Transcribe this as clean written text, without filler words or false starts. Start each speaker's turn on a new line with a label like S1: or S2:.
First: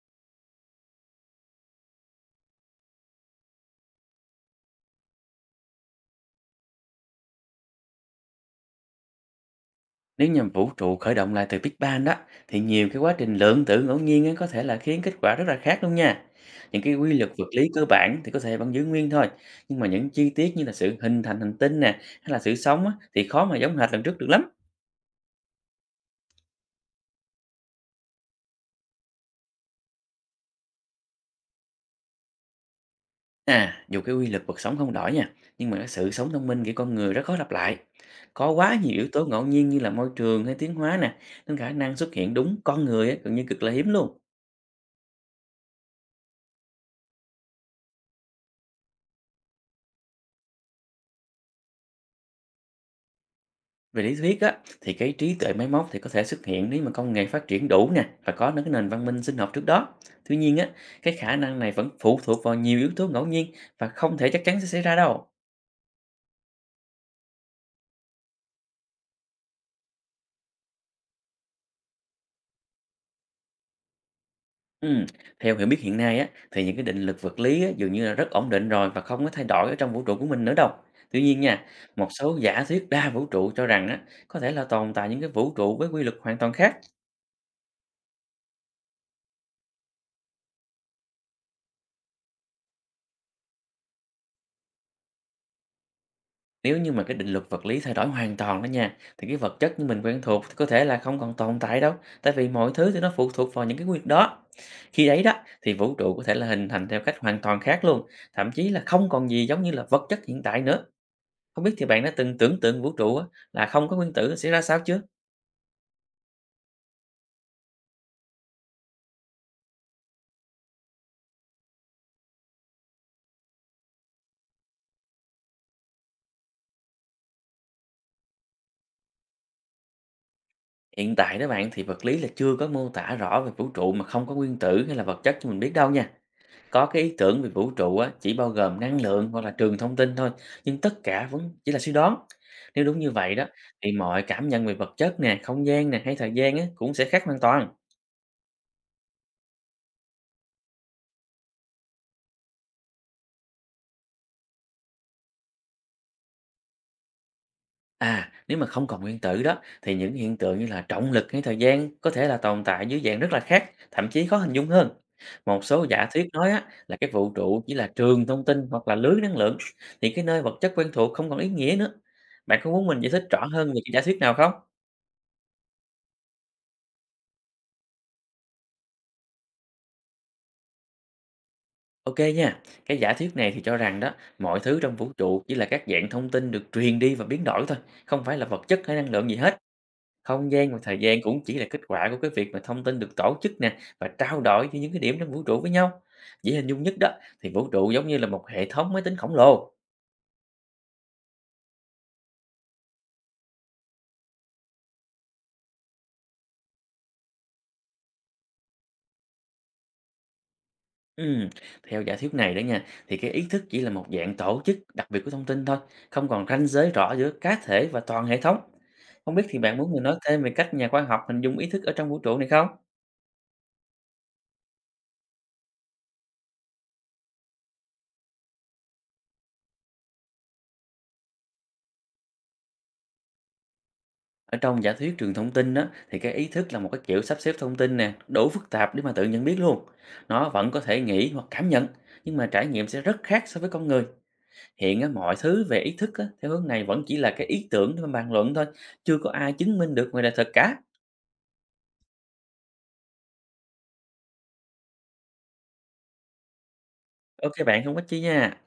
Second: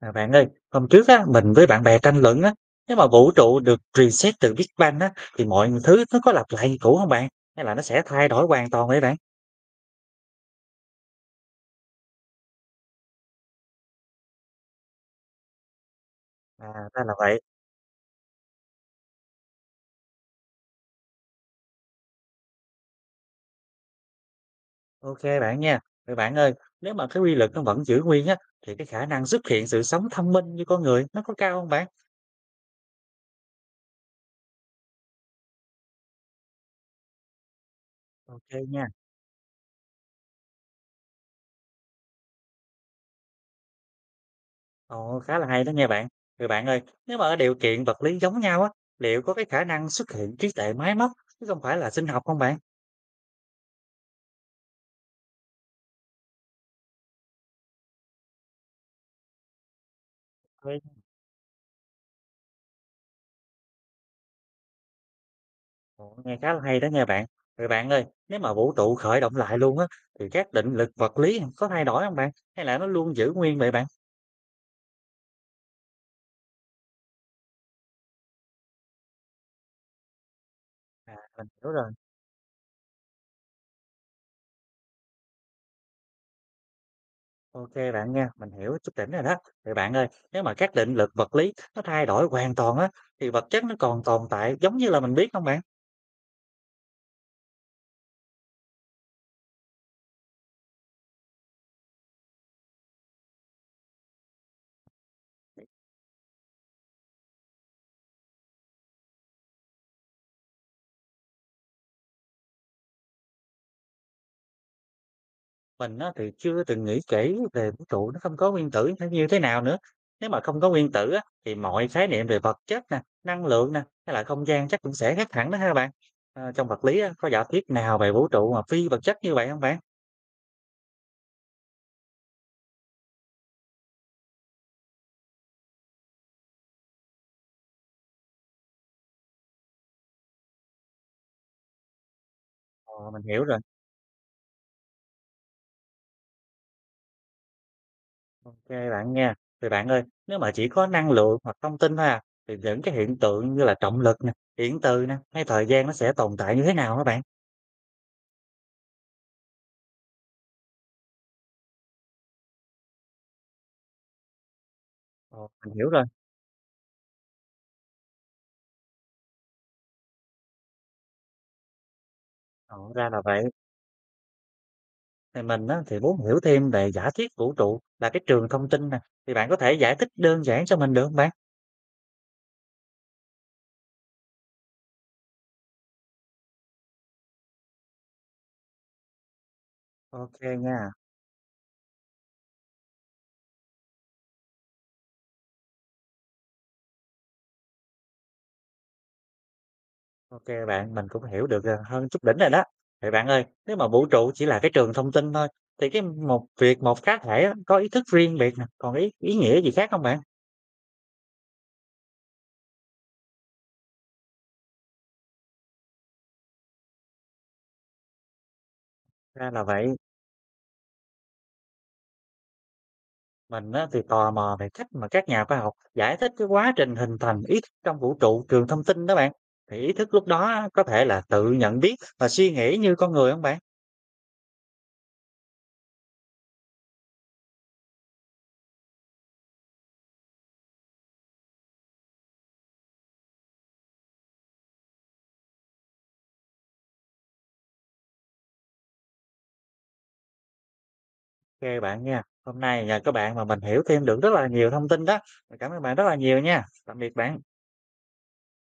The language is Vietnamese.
S1: À, bạn ơi, hôm trước á, mình với bạn bè tranh luận á, nếu mà vũ trụ được reset từ Big Bang á, thì mọi thứ nó có lặp lại như cũ không bạn? Hay là nó sẽ thay đổi hoàn toàn vậy bạn?
S2: Nếu như vũ trụ khởi động lại từ Big Bang đó thì nhiều cái quá trình lượng tử ngẫu nhiên ấy có thể là khiến kết quả rất là khác luôn nha. Những
S1: À,
S2: cái
S1: ra
S2: quy
S1: là
S2: luật
S1: vậy.
S2: vật lý cơ bản thì có thể vẫn giữ nguyên thôi, nhưng mà những chi tiết như là sự hình thành hành tinh nè hay là sự sống á, thì khó mà giống hệt lần trước được lắm.
S1: Ok bạn nha. Vậy bạn ơi, nếu mà cái quy luật nó vẫn giữ nguyên á, thì cái khả năng xuất hiện sự sống thông minh như con người nó có cao không bạn?
S2: À, dù cái quy luật vật sống không đổi nha, nhưng mà cái sự sống thông minh của con người rất khó lặp lại. Có
S1: Ok
S2: quá
S1: nha.
S2: nhiều yếu tố ngẫu nhiên như là môi trường hay tiến hóa nè, nên khả năng xuất hiện đúng con người á, gần như cực là hiếm luôn.
S1: Ồ, khá là hay đó nha bạn. Vậy bạn ơi, nếu mà ở điều kiện vật lý giống nhau á, liệu có cái khả năng xuất hiện trí tuệ máy móc chứ không phải là sinh học không bạn?
S2: Về lý thuyết á, thì cái trí tuệ máy móc thì có thể xuất hiện nếu mà công nghệ phát triển đủ nè và có những cái nền văn minh sinh học trước đó. Tuy nhiên á, cái khả năng này vẫn phụ thuộc vào nhiều yếu tố ngẫu nhiên và không thể chắc chắn sẽ xảy ra đâu.
S1: Ồ, nghe khá là hay đó nha bạn. Rồi bạn ơi, nếu mà vũ trụ khởi động lại luôn á, thì các định lực vật lý có thay đổi không bạn? Hay là nó luôn giữ nguyên vậy bạn?
S2: Ừ. Theo hiểu biết hiện nay á, thì những cái định luật vật lý á, dường như là rất ổn định rồi và không có thay đổi ở trong vũ trụ của mình nữa đâu.
S1: À,
S2: Tuy nhiên
S1: mình
S2: nha,
S1: hiểu rồi.
S2: một số giả thuyết đa vũ trụ cho rằng á, có thể là tồn tại những cái vũ trụ với quy luật hoàn toàn khác.
S1: Ok bạn nha, mình hiểu chút đỉnh rồi đó. Rồi bạn ơi, nếu mà các định lực vật lý nó thay đổi hoàn toàn á, thì vật chất nó còn tồn tại giống như là mình biết không bạn?
S2: Nếu như mà cái định luật vật lý thay đổi hoàn toàn đó nha, thì cái vật chất như mình quen thuộc có thể là không còn tồn tại đâu, tại vì mọi thứ thì nó phụ thuộc vào những cái quy luật đó. Khi đấy đó thì vũ trụ có thể là hình thành theo cách hoàn toàn khác luôn, thậm chí là không còn gì giống như là vật chất hiện tại nữa. Không biết thì bạn đã từng tưởng tượng vũ trụ á, là không có nguyên tử sẽ ra sao chưa?
S1: Mình á thì chưa từng nghĩ kỹ về vũ trụ nó không có nguyên tử nó như thế nào nữa. Nếu mà không có nguyên tử á, thì mọi khái niệm về vật chất nè, năng lượng nè, hay là không gian chắc cũng sẽ khác hẳn đó ha bạn. Ờ, trong vật lý á, có giả thuyết nào về vũ trụ mà phi vật chất như vậy không bạn?
S2: Hiện tại đó bạn thì vật lý là chưa có mô tả rõ về vũ trụ mà không có nguyên tử hay là vật chất cho mình biết đâu nha. Có cái ý tưởng về vũ trụ á, chỉ bao gồm năng lượng hoặc là trường thông tin thôi, nhưng tất cả vẫn chỉ là suy đoán. Nếu
S1: Ờ,
S2: đúng như
S1: mình
S2: vậy đó,
S1: hiểu rồi.
S2: thì mọi cảm nhận về vật chất nè, không gian nè hay thời gian á, cũng sẽ khác hoàn toàn.
S1: Ok bạn nha. Thì bạn ơi, nếu mà chỉ có năng lượng hoặc thông tin thôi à, thì những cái hiện tượng như là trọng lực nè, điện từ nè, hay thời gian nó sẽ tồn tại như thế nào hả bạn?
S2: À, nếu mà không còn nguyên tử đó, thì những hiện tượng như là trọng lực hay thời gian có thể là tồn tại dưới dạng rất là khác, thậm chí khó hình dung hơn.
S1: Ờ,
S2: Một
S1: mình
S2: số
S1: hiểu rồi.
S2: giả thuyết nói á, là cái vũ trụ chỉ là trường thông tin hoặc là lưới năng lượng, thì cái nơi vật chất quen thuộc không còn ý nghĩa nữa. Bạn có
S1: Ờ,
S2: muốn mình
S1: ra
S2: giải
S1: là
S2: thích
S1: vậy.
S2: rõ hơn về cái giả thuyết nào không?
S1: Thì mình á, thì muốn hiểu thêm về giả thuyết vũ trụ là cái trường thông tin nè. Thì bạn có thể giải thích đơn giản cho mình được không bạn?
S2: Ok nha, cái giả thuyết này thì cho rằng đó, mọi thứ trong vũ trụ chỉ là các dạng thông tin được truyền đi và biến đổi thôi, không phải là vật chất hay năng lượng gì hết.
S1: Ok
S2: Không gian và
S1: nha.
S2: thời gian cũng chỉ là kết quả của cái việc mà thông tin được tổ chức nè và trao đổi với những cái điểm trong vũ trụ với nhau. Dễ hình dung nhất đó thì vũ trụ giống như là một hệ thống máy tính khổng lồ.
S1: Ok bạn, mình cũng hiểu được à, hơn chút đỉnh rồi đó. Vậy bạn ơi, nếu mà vũ trụ chỉ là cái trường thông tin thôi, thì cái một việc một cá thể á, có ý thức riêng biệt nè, còn ý nghĩa gì khác không bạn?
S2: Ừm, Theo giả thuyết này đó nha, thì cái ý thức chỉ là một dạng tổ chức đặc biệt của thông tin thôi, không còn ranh giới rõ giữa cá thể và toàn hệ thống. Không biết
S1: Ra
S2: thì
S1: là
S2: bạn muốn
S1: vậy,
S2: mình nói thêm về cách nhà khoa học hình dung ý thức ở trong vũ trụ này không?
S1: mình á, thì tò mò về cách mà các nhà khoa học giải thích cái quá trình hình thành ý thức trong vũ trụ trường thông tin đó bạn. Thì ý thức lúc đó á, có thể là tự nhận biết và suy nghĩ như con người không bạn?
S2: Ở trong giả thuyết trường thông tin đó, thì cái ý thức là một cái kiểu sắp xếp thông tin nè, đủ phức tạp để mà tự nhận biết luôn. Nó vẫn có thể nghĩ hoặc cảm nhận, nhưng mà trải nghiệm sẽ rất khác so với con người. Hiện á, mọi thứ về ý thức á, theo hướng này vẫn chỉ là cái ý tưởng để mà bàn luận thôi, chưa có ai chứng minh được ngoài đời thật cả.
S1: OK bạn nha. Hôm nay nhờ các bạn mà mình hiểu thêm được rất là nhiều thông tin đó. Cảm ơn bạn rất là nhiều nha. Tạm biệt bạn.
S2: Ok bạn, không có chi nha.